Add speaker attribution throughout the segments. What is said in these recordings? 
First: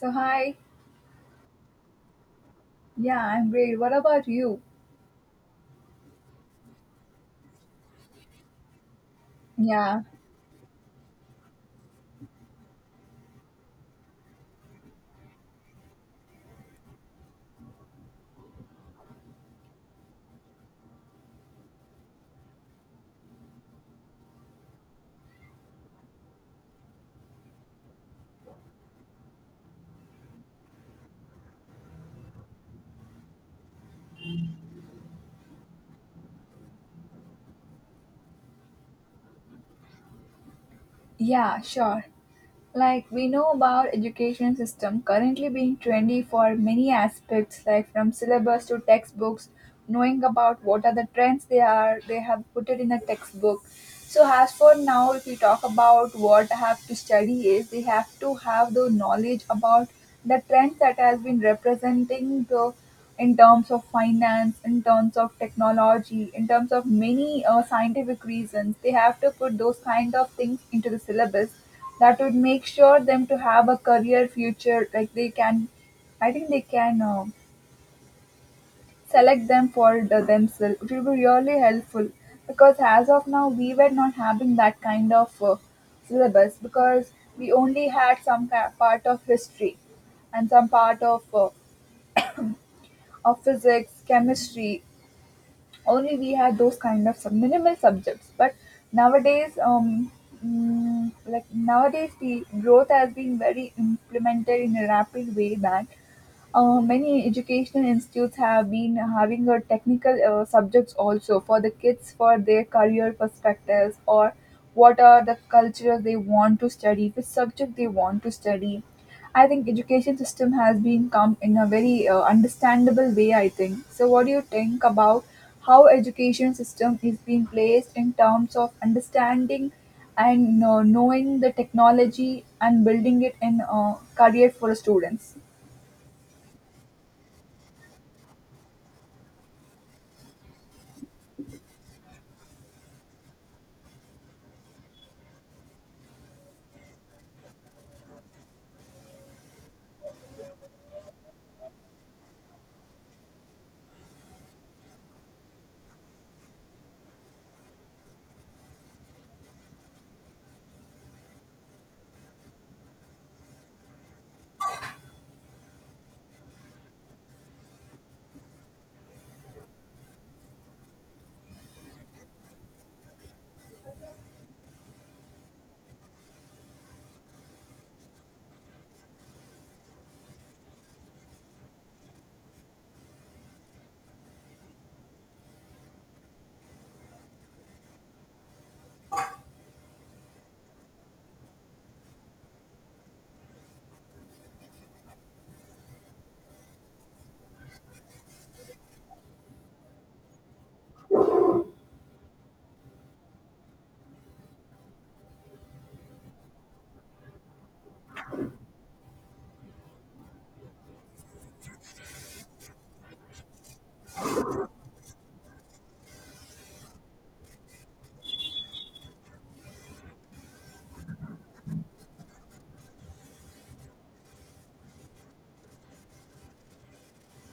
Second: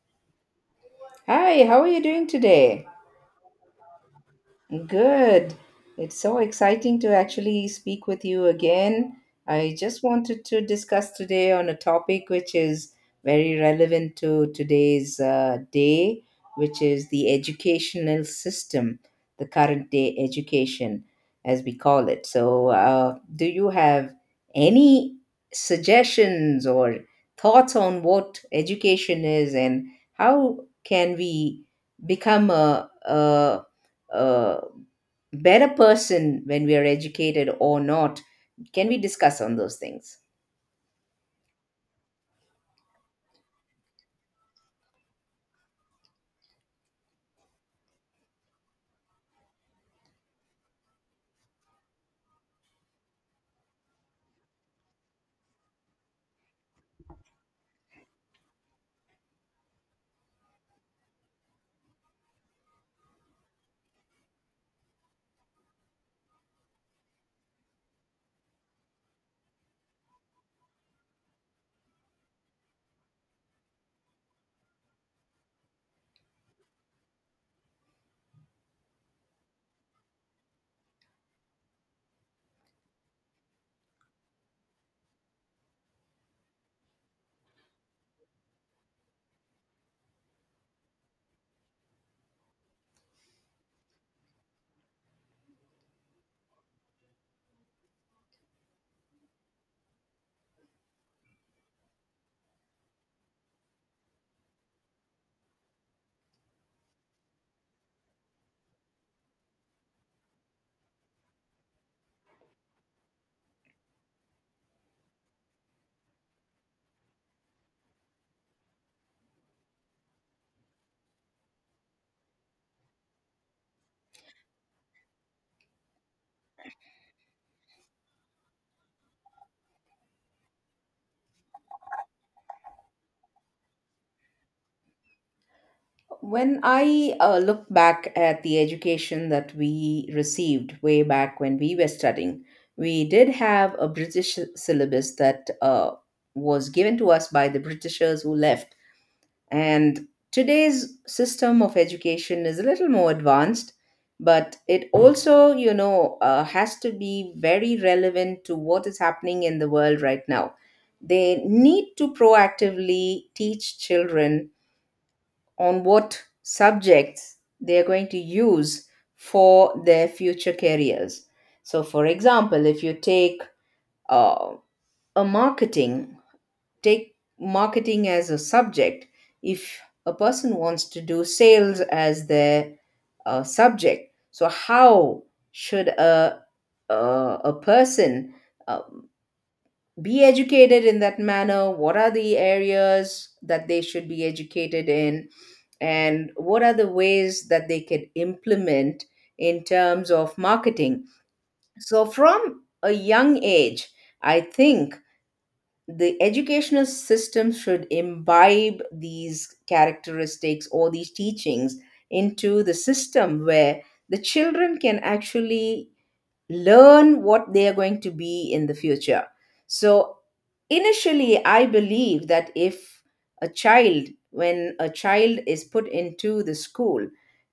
Speaker 1: So hi,
Speaker 2: Hi, how are you doing today?
Speaker 1: yeah, I'm great. What about you?
Speaker 2: Good. It's so exciting to actually speak with you again. I just
Speaker 1: Yeah,
Speaker 2: wanted to discuss today on a topic which is very relevant to today's day, which is the educational system, the current day education, as we call it. So, do you have any suggestions or thoughts on what education is and how can we become a uh, better person when we are educated or not? Can we discuss on those things?
Speaker 1: yeah, Sure. Like we know, about education system currently being trendy for many aspects like from syllabus to textbooks, knowing about what are the trends they have put it in a textbook. So as for now, if we talk about what I have to study is they have to have the knowledge about the trends that has been representing the in terms of finance, in terms of technology, in terms of many scientific reasons. They have to put those kind of things into the syllabus that would make sure them to have a career future. Like they can, I think they can select them for themselves. It will be really helpful because as of now we were not having that kind of syllabus, because we only had some part of history and some part of physics, chemistry only. We had those kind of minimal subjects. But nowadays, like nowadays, the growth has been very implemented in a rapid way, that many educational institutes have been having a technical subjects also for the kids, for their career perspectives, or what are the cultures they want to study, which subject they want to study. I think education system has been come in a very understandable way, I think so. What do you think about how education system is being placed in terms of understanding and knowing the technology and building it in career for students?
Speaker 2: When I look back at the education that we received way back when we were studying, we did have a British syllabus that was given to us by the Britishers who left. And today's system of education is a little more advanced, but it also, has to be very relevant to what is happening in the world right now. They need to proactively teach children on what subjects they are going to use for their future careers. So, for example, if you take uh, a marketing take marketing as a subject. If a person wants to do sales as their subject, so how should a, a person uh, be educated in that manner, what are the areas that they should be educated in and what are the ways that they can implement in terms of marketing? So from a young age, I think the educational system should imbibe these characteristics or these teachings into the system where the children can actually learn what they are going to be in the future. So, initially, I believe that if a child, when a child is put into the school,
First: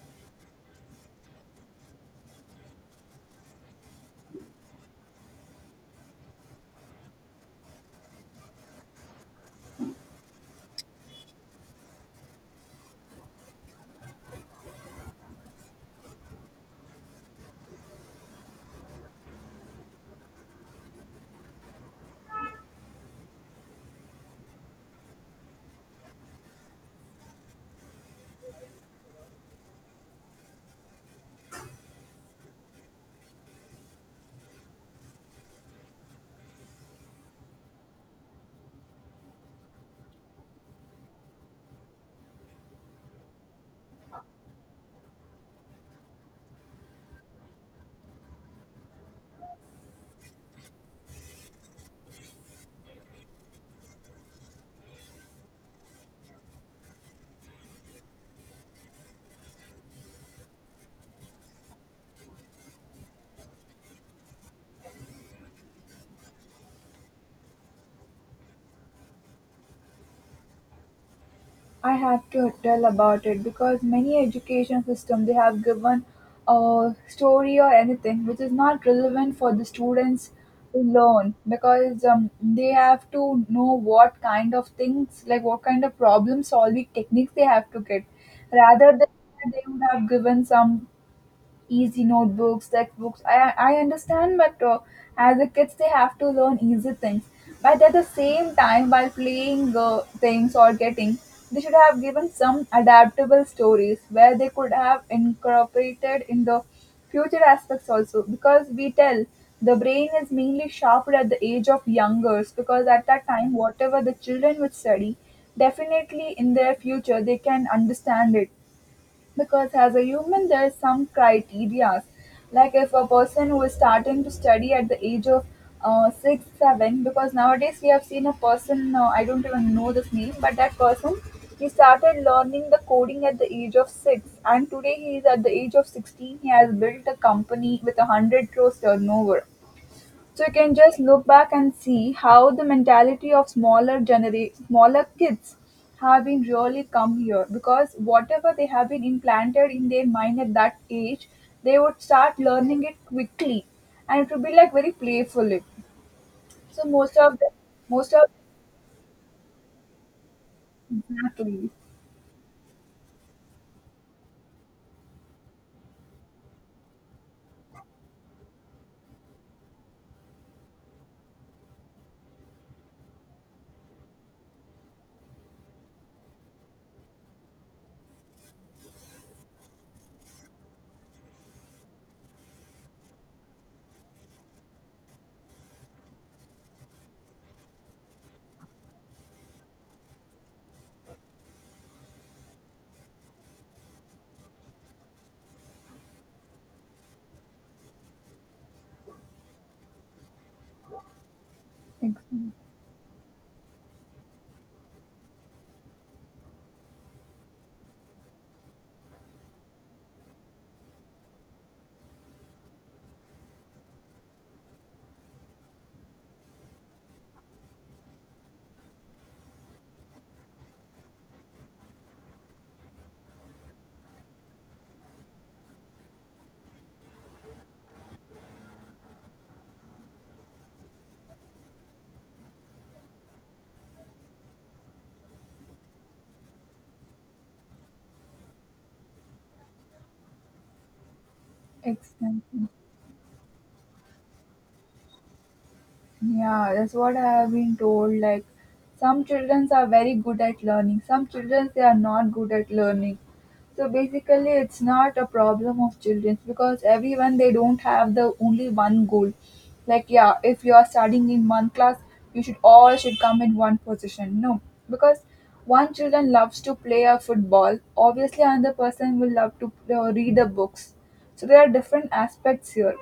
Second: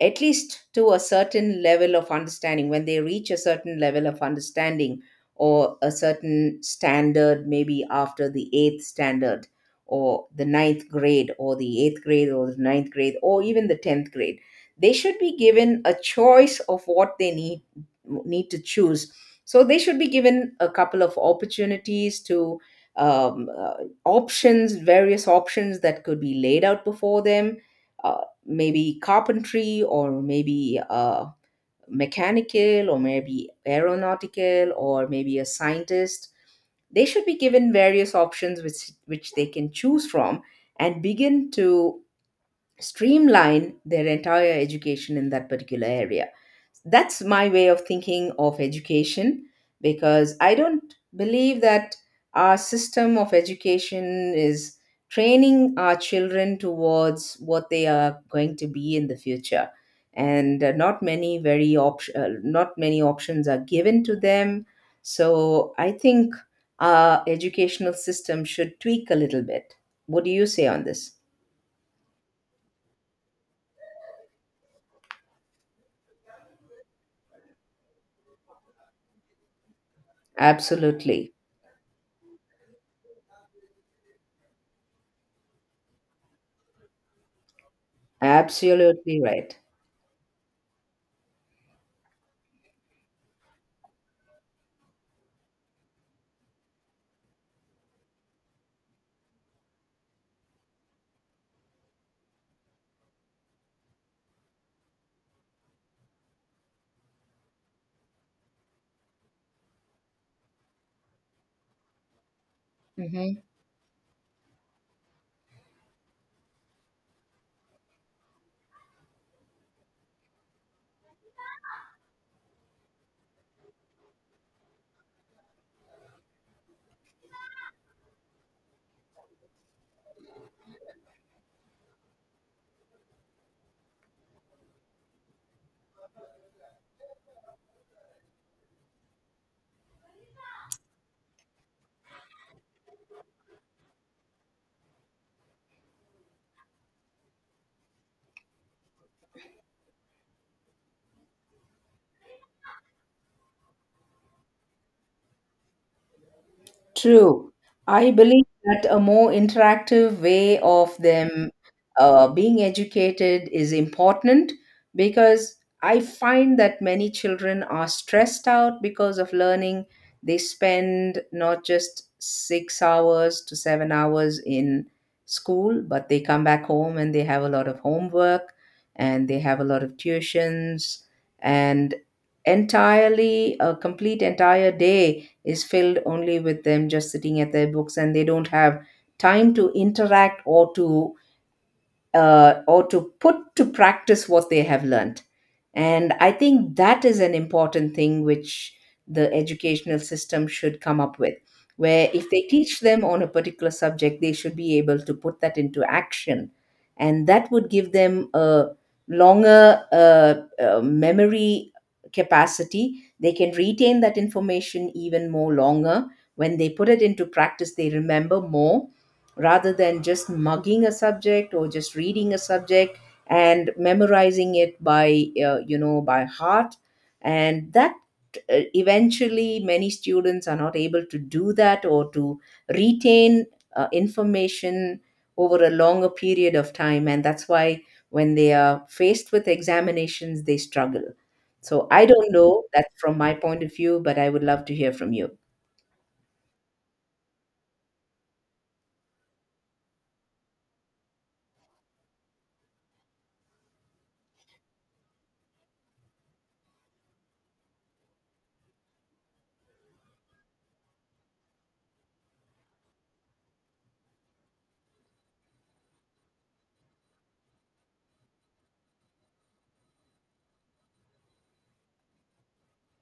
Speaker 2: at least to a certain level of understanding, when they reach a certain level of understanding or a certain standard, maybe after the eighth standard or the ninth grade or the eighth grade or the ninth grade or even the tenth grade, they should be given a choice of what they need to choose. So they should be given a couple of opportunities to um, uh, options, various options that could be laid out before them. Maybe carpentry, or maybe mechanical, or maybe aeronautical, or maybe a scientist. They should be given various options which they can choose from and begin to streamline their entire education in that particular area. That's my way of thinking of education because I don't believe that our system of education is training our children towards what they are going to be in the future, and not many options are given to them. So I think our educational system should tweak a little bit. What do you say on this?
Speaker 1: I have to tell about it, because many education system, they have given a story or anything which is not relevant for the students to
Speaker 2: Absolutely.
Speaker 1: learn. Because they have to know what kind of things, like what kind of problem solving techniques they have to get, rather than
Speaker 2: Absolutely right.
Speaker 1: they would have given some easy notebooks, textbooks. I understand, but as the kids, they have to learn easy things. But at the same time, while playing things or getting, they should have given some adaptable stories where they could have incorporated in the future aspects also. Because we tell the brain is mainly sharpened at the age of youngers, because at that
Speaker 2: Mhm.
Speaker 1: time, whatever the children would study, definitely in their future they can understand it. Because as a human, there are some criteria, like if a person who is starting to study at the age of 6 7, because nowadays we have seen a person, I don't even know this name, but that person, he started learning the coding at the age of 6, and today he is at the age of 16. He has built a company with a 100 crores turnover. So you can just look back and see how the mentality of smaller smaller kids have been really come here, because whatever they have been implanted in their mind at that age, they would start learning it quickly, and it would be like very playfully. So most of the
Speaker 2: True. I
Speaker 1: most of
Speaker 2: believe that a more interactive way of them
Speaker 1: exactly.
Speaker 2: being educated is important because I find that many children are stressed out because of learning. They spend not just 6 hours to 7 hours in school, but they come back home and they have a lot of homework and they have a lot of tuitions, and entirely a complete entire day is filled only with them just sitting at their books and they don't have time to interact or to put to practice what they have learned. And I think that is an important thing which the educational system should come up with, where if they
Speaker 1: Exactly.
Speaker 2: teach them on a particular subject, they should be able to put that into action. And that would give them a longer memory capacity. They can retain that information even more longer. When they put it into practice, they remember more rather than just mugging a subject or just reading a subject and memorizing it by by heart. And that eventually many students are not able to do that or to retain information over a longer period of time, and that's why when they are faced with examinations they struggle. So I don't know,
Speaker 1: Exactly.
Speaker 2: that's from my point of view, but I would love to hear from you.
Speaker 1: Yeah, that's what I have been told. Like, some children are very good at learning, some children they are not good at learning. So basically, it's not a problem of children, because everyone they don't have the only one goal. Like, yeah, if you are studying in one class, you should all should come in one position. No, because one children loves to play a football. Obviously, another person will love to read the books. So there are different aspects here.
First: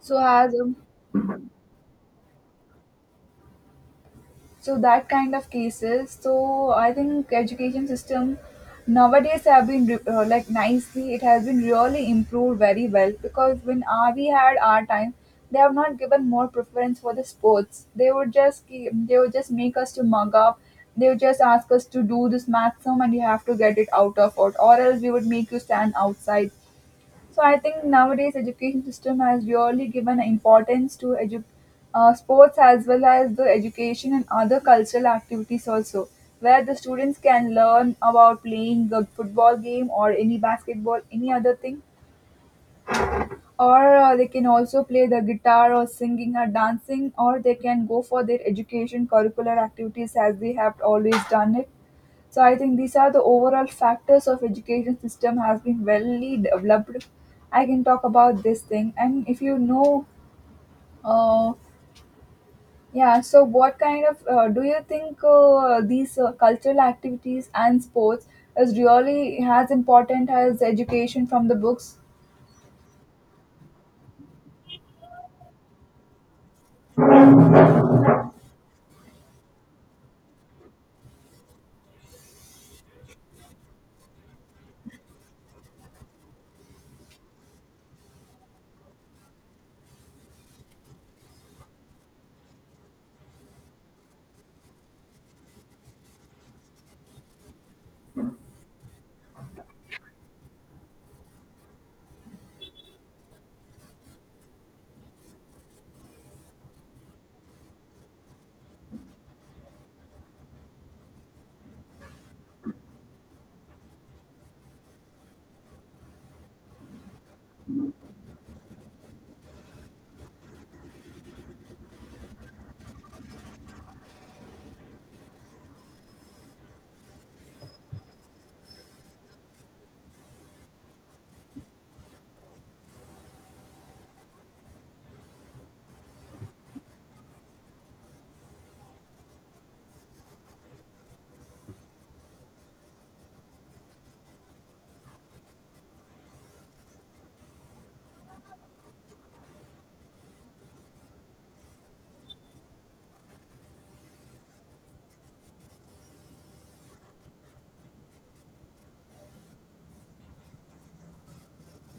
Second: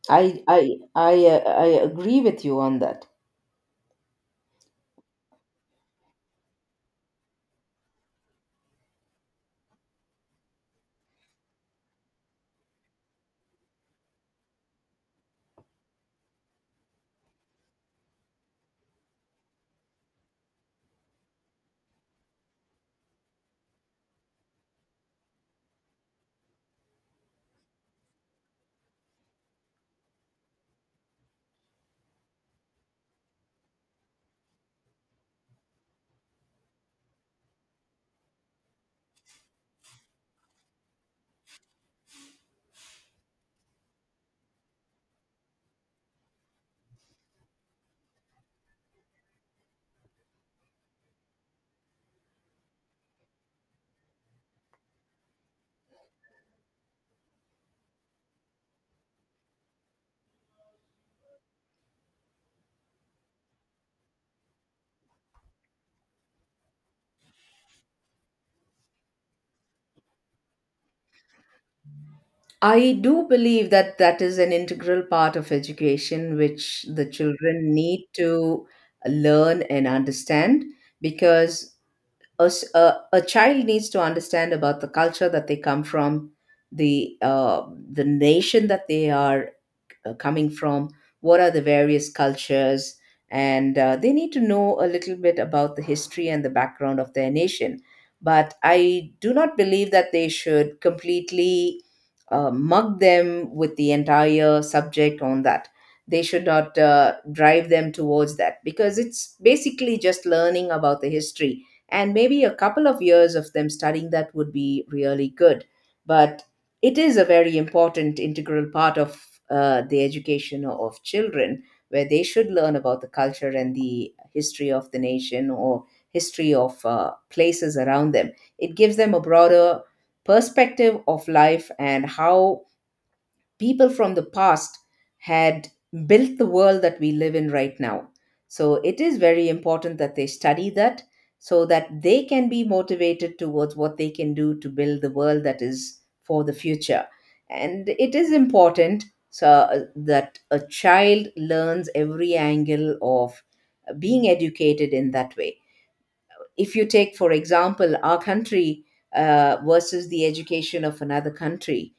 Speaker 1: So as a
Speaker 2: I agree with you on that.
Speaker 1: So that kind of cases, so I think education system nowadays have been like nicely, it has been really improved very well. Because when we had our time, they have not given more preference for the sports. They would just keep, they would just make us to mug up, they would just ask us to do this math sum and you have to get it out of it, or else we would make you stand outside. So I think nowadays education system has really given importance to sports as well as the education and other cultural activities also, where the students can learn about playing the football game or any basketball, any other thing, or they can also play the guitar or singing or dancing, or they can go for their education curricular activities as they have always done it. So I think these are the overall factors of education system has been well developed. I can talk about this thing, and if you know, uh, yeah. So what kind of do you think these cultural activities and sports is really as important as education from the books?
Speaker 2: I do believe that that is an integral part of education which the children need to learn and understand because a child needs to understand about the culture that they come from, the uh, the nation that they are coming from, what are the various cultures, and they need to know a little bit about the history and the background of their nation. But I do not believe that they should completely mug them with the entire subject on that. They should not drive them towards that because it's basically just learning about the history. And maybe a couple of years of them studying that would be really good. But it is a very important integral part of the education of children where they should learn about the culture and the history of the nation, or history of places around them. It gives them a broader perspective of life and how people from the past had built the world that we live in right now. So it is very important that they study that so that they can be motivated towards what they can do to build the world that is for the future. And it is important so that a child learns every angle of being educated in that way. If you take, for example, our country versus the education of another country,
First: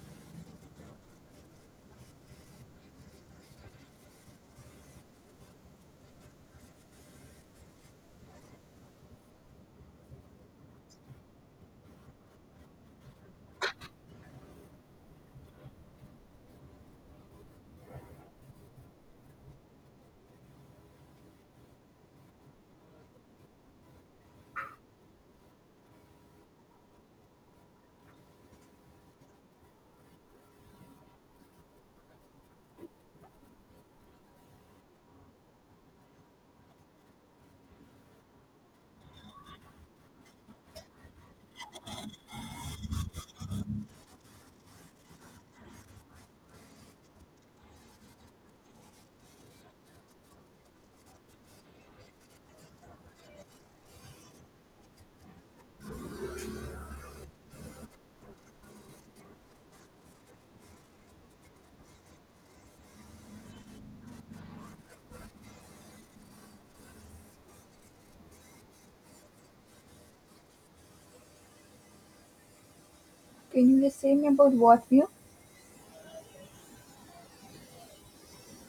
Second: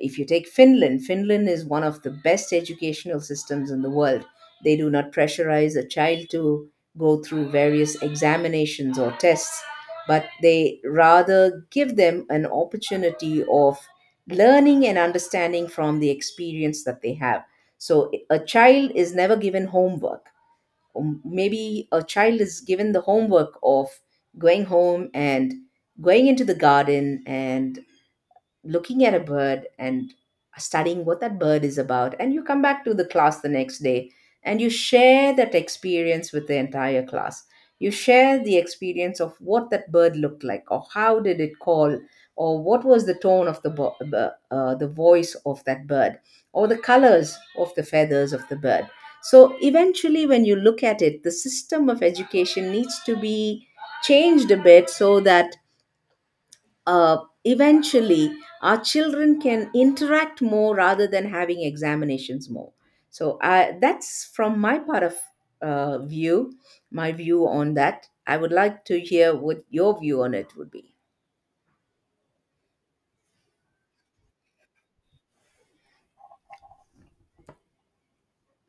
Speaker 2: if you take Finland, Finland is one of the best educational systems in the world. They do not pressurize a child to go through various examinations or tests, but they rather give them an opportunity of learning and understanding from the experience that they have. So a child is never given homework. Maybe a child is given the homework of going home and going into the garden and looking at a bird and studying what that bird is about, and you come back to the class the next day and you share that experience with the entire class. You share the experience of what that bird looked like or how did it call, or what was the tone of the the voice of that bird, or the colors of the feathers of the bird. So eventually when you look at it, the system of education needs to be changed a bit so that uh, eventually our children can interact more rather than having examinations more. So I, that's from my part of view, my view on that. I would like to hear what your view on it would be.
Speaker 1: Can you just say me about what view?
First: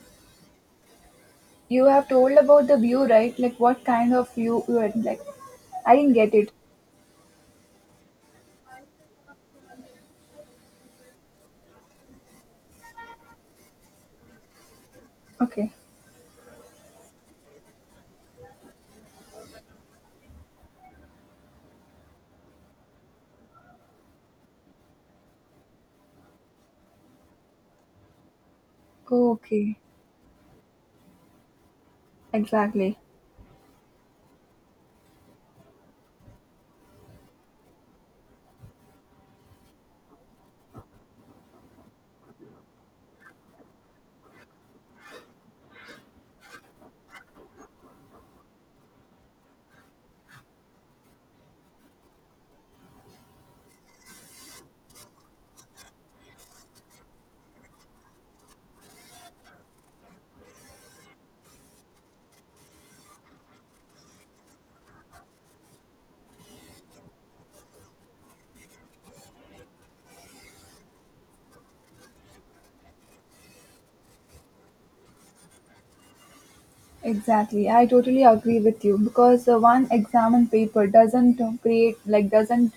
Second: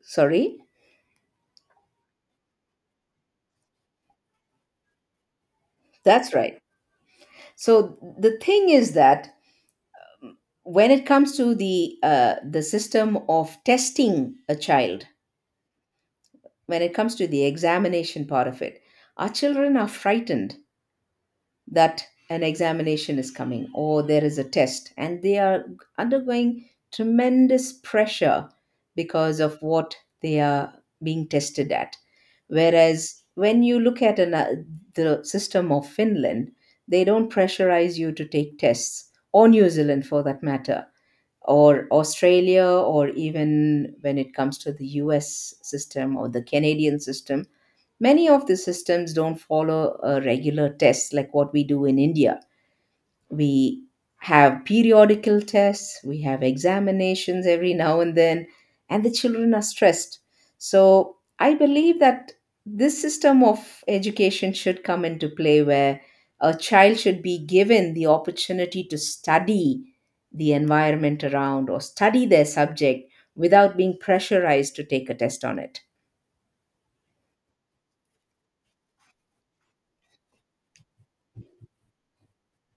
Speaker 2: Sorry.
Speaker 1: You have told about the view, right? Like what kind of view you had like? I didn't
Speaker 2: That's
Speaker 1: get it.
Speaker 2: right. So the thing is that when it comes to the system of testing a child,
Speaker 1: Okay.
Speaker 2: when it comes to the examination part of it, our children are frightened that an examination is coming or there is a test and they are undergoing tremendous pressure because of
Speaker 1: Okay.
Speaker 2: what they are being tested at.
Speaker 1: Exactly.
Speaker 2: Whereas when you look at the system of Finland, they don't pressurize you to take tests, or New Zealand for that matter, or Australia, or even when it comes to the US system or the Canadian system. Many of the systems don't follow a regular tests like what we do in India. We have periodical tests, we have examinations every now and then, and the children are stressed. So I believe that this system of education should come into play where a child should be given the opportunity to study the environment around or study their subject without being pressurized to take a test on it.
Speaker 1: Exactly, I totally agree with you. Because one examen paper doesn't create, like doesn't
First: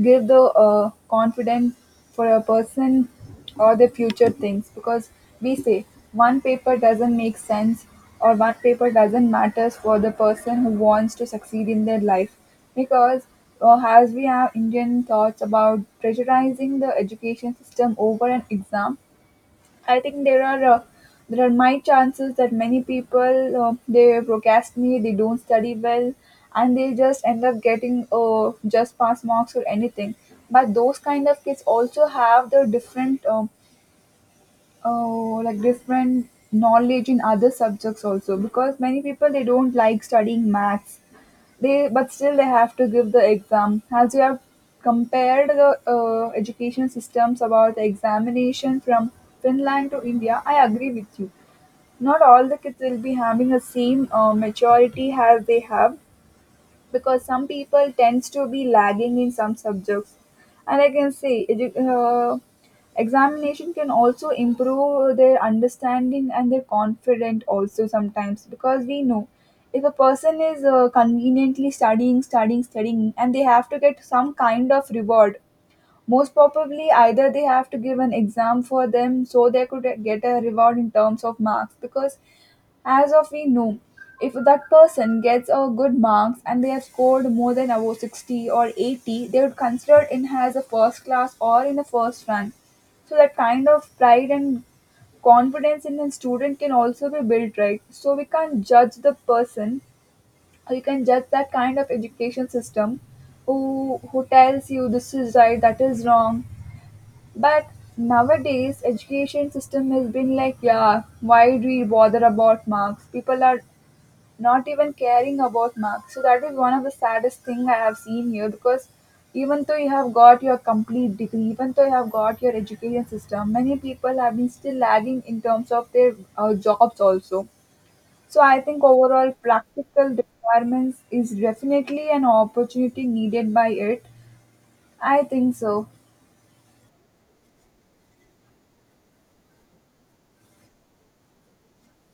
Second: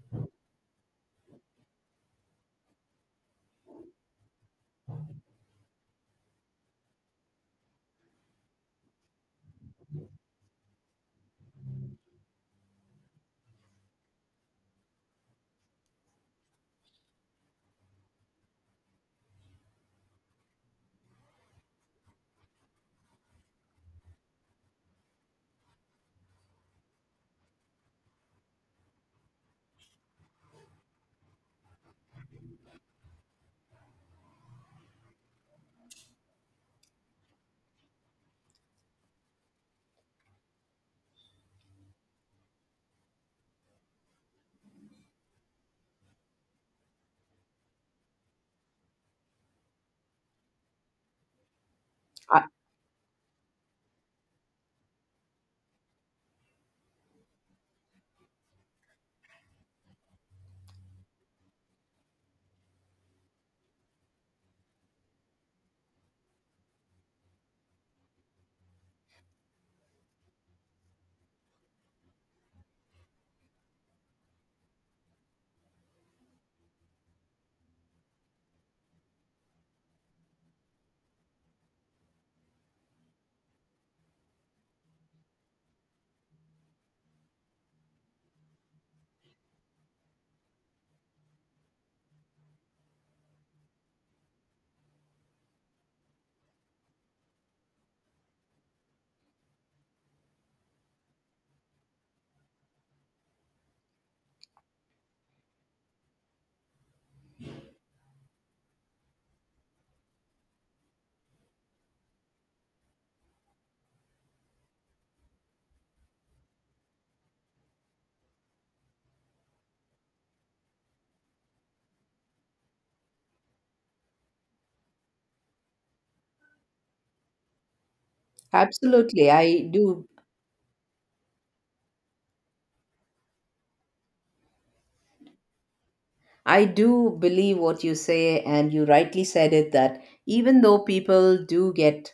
Speaker 1: give the confidence for a person or the future things, because we say one paper doesn't make sense, or one paper doesn't matters for the person who wants to succeed in their life. Because as we have Indian thoughts about pressurizing the education system over an exam, I think there are my chances that many people they procrastinate, they don't study well, and they just end up getting just pass marks or anything. But those kind of kids also have the different oh like different knowledge in other subjects also. Because many people they don't like studying maths, they but still they have to give the exam. As you have compared the education systems about the examination from Finland to India, I agree with you, not
Speaker 2: A-
Speaker 1: all the kids will be having the same maturity as they have, because some people tends to be lagging in some subjects. And I can say examination can also improve their understanding and their confidence also sometimes. Because we know, if a person is conveniently studying studying and they have to get some kind of reward, most probably, either they have to give an exam for them so they could get a reward in terms of marks. Because as of we know, if that person gets a good marks and they have scored more than above 60 or 80, they would consider it in as a first class or in a first rank. So that kind of pride and confidence in a student can also be built, right? So we can't judge the person, or you can judge that kind of education system. Who tells you this is right, that is wrong? But nowadays, education system has been like, yeah, why do we bother about marks? People are not even caring about marks. So that is one of the saddest thing I have seen here, because even though you have got your complete degree, even though you have got your education system, many people have been still lagging in terms of their jobs also. So I think
Speaker 2: Absolutely,
Speaker 1: overall
Speaker 2: I
Speaker 1: practical
Speaker 2: do.
Speaker 1: requirements is definitely an opportunity needed by it. I think so.
Speaker 2: I do believe what you say, and you rightly said it that even though people do get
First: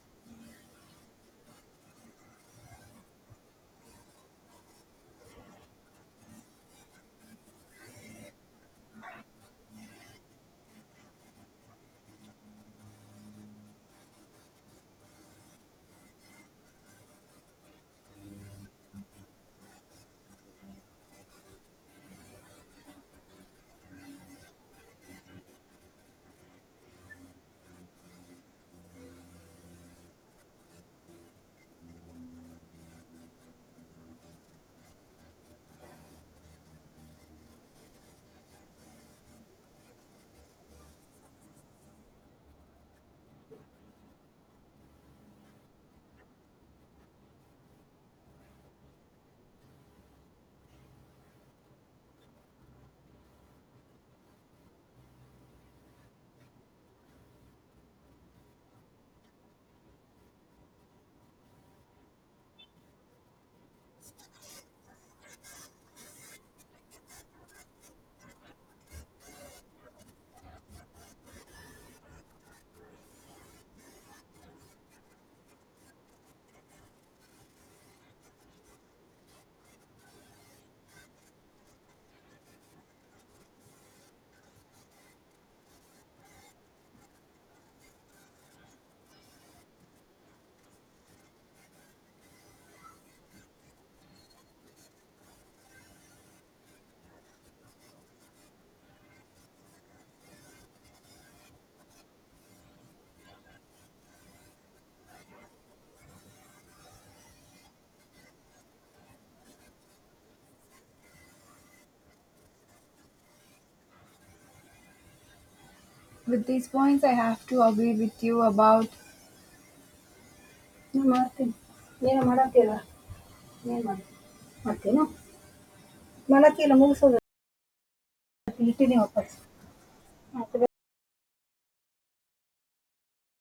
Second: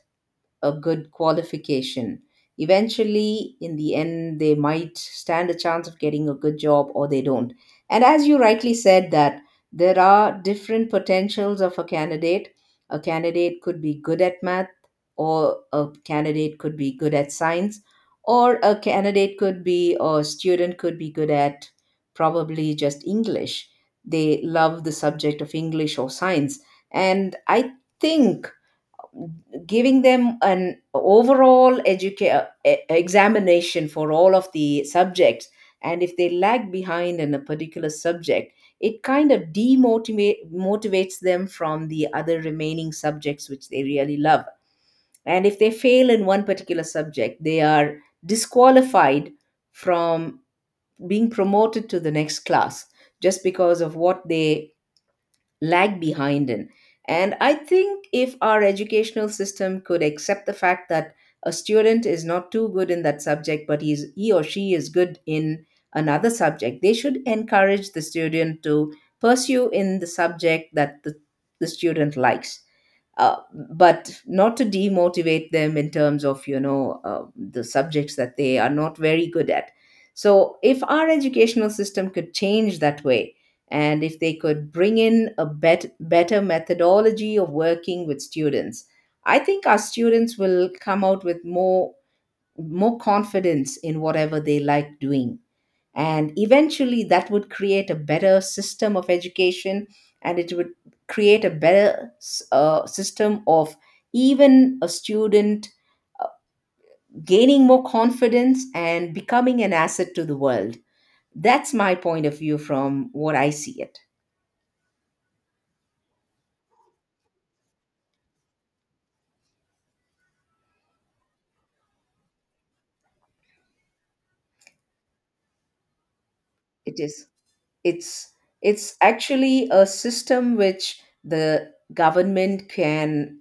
Speaker 2: a good qualification, eventually, in the end, they might stand a chance of getting a good job or they don't. And as you rightly said, that there are different potentials of a candidate. A candidate could be good at math, or a candidate could be good at science, or a candidate could be, or a student could be good at probably just English. They love the subject of English or science. And I think giving them an overall examination for all of the subjects, and if they lag behind in a particular subject, it kind of demotivate motivates them from the other remaining subjects which they really love. And if they fail in one particular subject, they are disqualified from being promoted to the next class just because of what they lag behind in. And I think if our educational system could accept the fact that a student is not too good in that subject, but he or she is good in another subject, they should encourage the student to pursue in the subject that the student likes. Uh, but not to demotivate them in terms of the subjects that they are not very good at. So if our educational system could change that way, and if they could bring in a better methodology of working with students, I think our students will come out with more confidence in whatever they like doing, and eventually that would create a better system of education, and it would create a better system of even a student gaining more confidence and becoming an asset to the world. That's my point of view from what I see it.
Speaker 1: With these points, I have to agree with you about ನಾ ಮಾಡ್ತೀನಿ ಏನು ಮಾಡತ್ತೀರ ಏನು ಮಾಡಿ ಮಾಡ್ತೀನೋ ಮಾಡತ್ತಿಲ್ಲ
Speaker 2: It
Speaker 1: ಮುಗಿಸೋದು
Speaker 2: is, it's it's
Speaker 1: ಇಟ್ಟಿನಿ ವಾಪಸ್
Speaker 2: actually a system
Speaker 1: ಮತ್ತೆ ಬೇ-
Speaker 2: which the government can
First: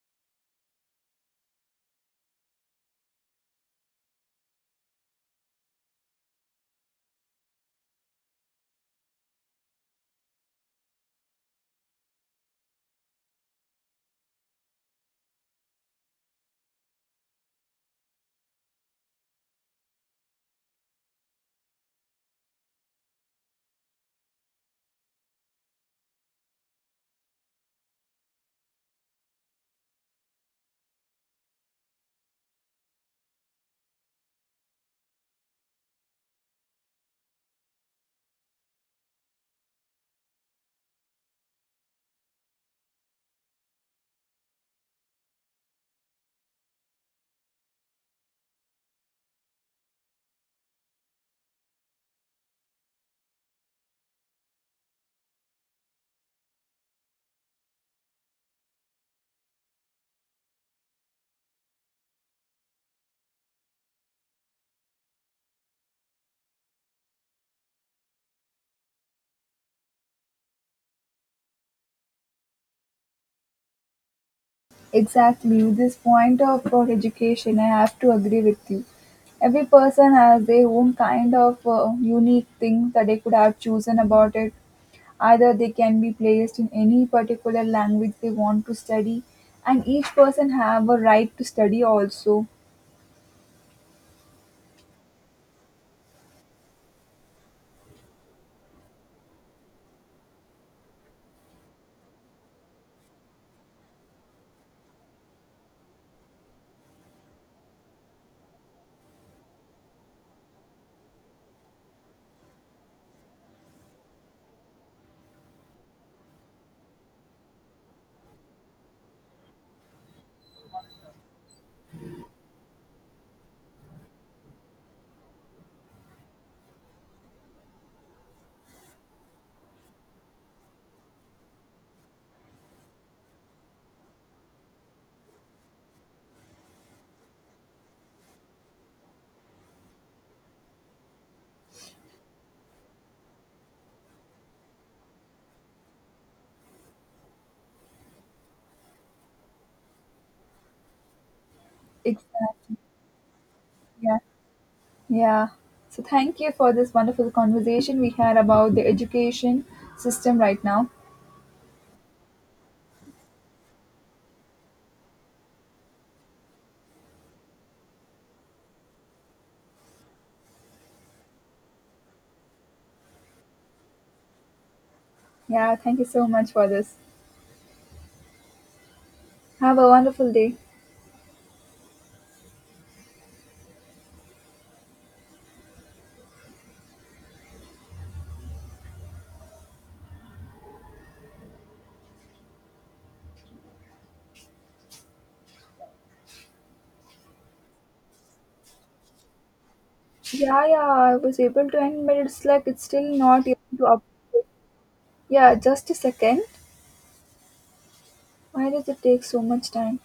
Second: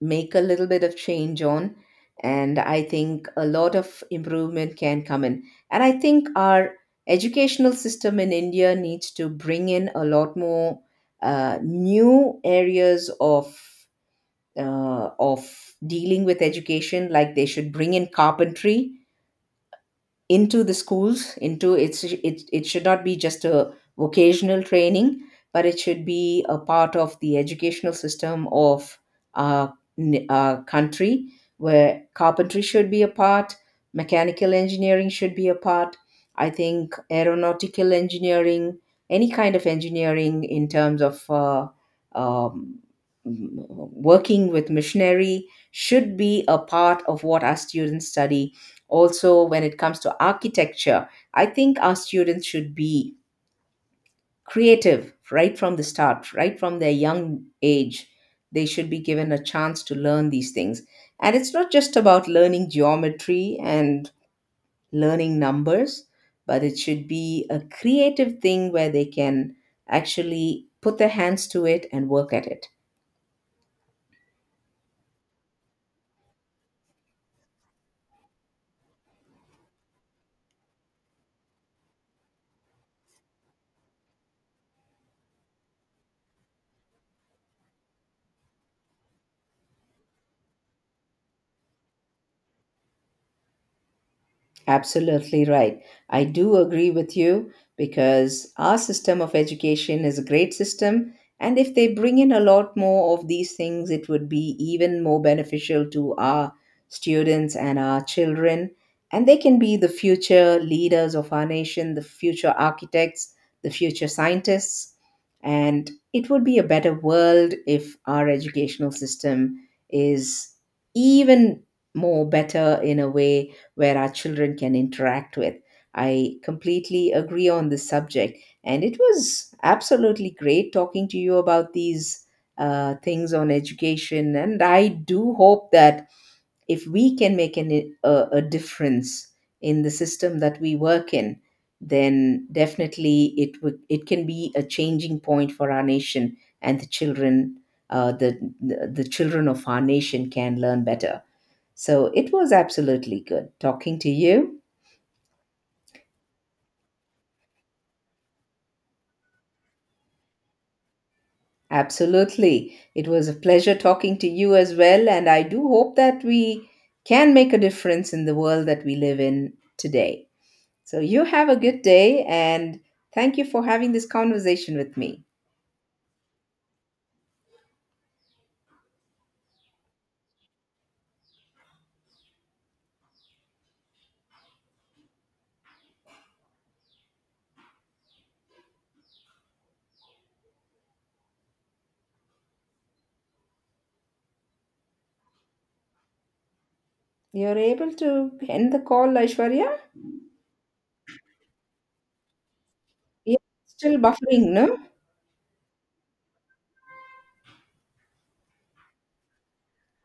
Speaker 2: make a little bit of change on. And I think a lot of improvement can come in, and I think our educational system in India needs to bring in a lot more new areas of dealing with education. Like they should bring in carpentry into the schools into it should not be just a vocational training, but it should be a part of the educational system of our country, where carpentry should be a part, mechanical engineering should be a part. I think aeronautical engineering, any kind of engineering in terms of um, working with machinery should be a part of what our students study. Also, when it comes to architecture, I think our students should be creative right from the start, right from their young age. They should be given a chance to learn these things. And it's not just about learning geometry and learning numbers, but it should be a creative thing where they can actually put their hands to it and work at it.
Speaker 1: exactly with this point of about education. I have to agree with you. Every person has their own kind of uh, unique thing that they could have chosen about it. Either they can be placed in any particular language they want to study, and each person have a right to study also.
Speaker 2: Absolutely right. I do agree with you because our system of education is a great system. And if they bring in a lot more of these things, it would be even more beneficial to our students and our children. And they can be the future leaders of our nation, the future architects, the future scientists. And it would be a better world if our educational system is even more better in a way where our children can interact with. I completely agree on this subject, and it was absolutely great talking to you about these things on education. And I do hope that if we can make a difference in the system that we work in, then definitely it can be a changing point for our nation and the children, the children of our nation can learn better. So it was
Speaker 1: Exactly.
Speaker 2: absolutely good talking to
Speaker 1: Yeah.
Speaker 2: you.
Speaker 1: Yeah. So thank you for this wonderful conversation we had about the education system right now.
Speaker 2: Absolutely. It was a pleasure talking to you as well. And I do hope that we can make a difference in the world that we live in today. So you have a good day and thank you for having this conversation with me.
Speaker 1: Yeah, thank you so much for this. Have a wonderful day.
Speaker 2: You're able to end the call, Aishwarya?
Speaker 1: Yeah, yeah, I was able to end, but it's like it's still
Speaker 2: Yeah,
Speaker 1: not able to
Speaker 2: still
Speaker 1: update.
Speaker 2: buffering, no?
Speaker 1: Yeah, just a second. Why does it take so much time?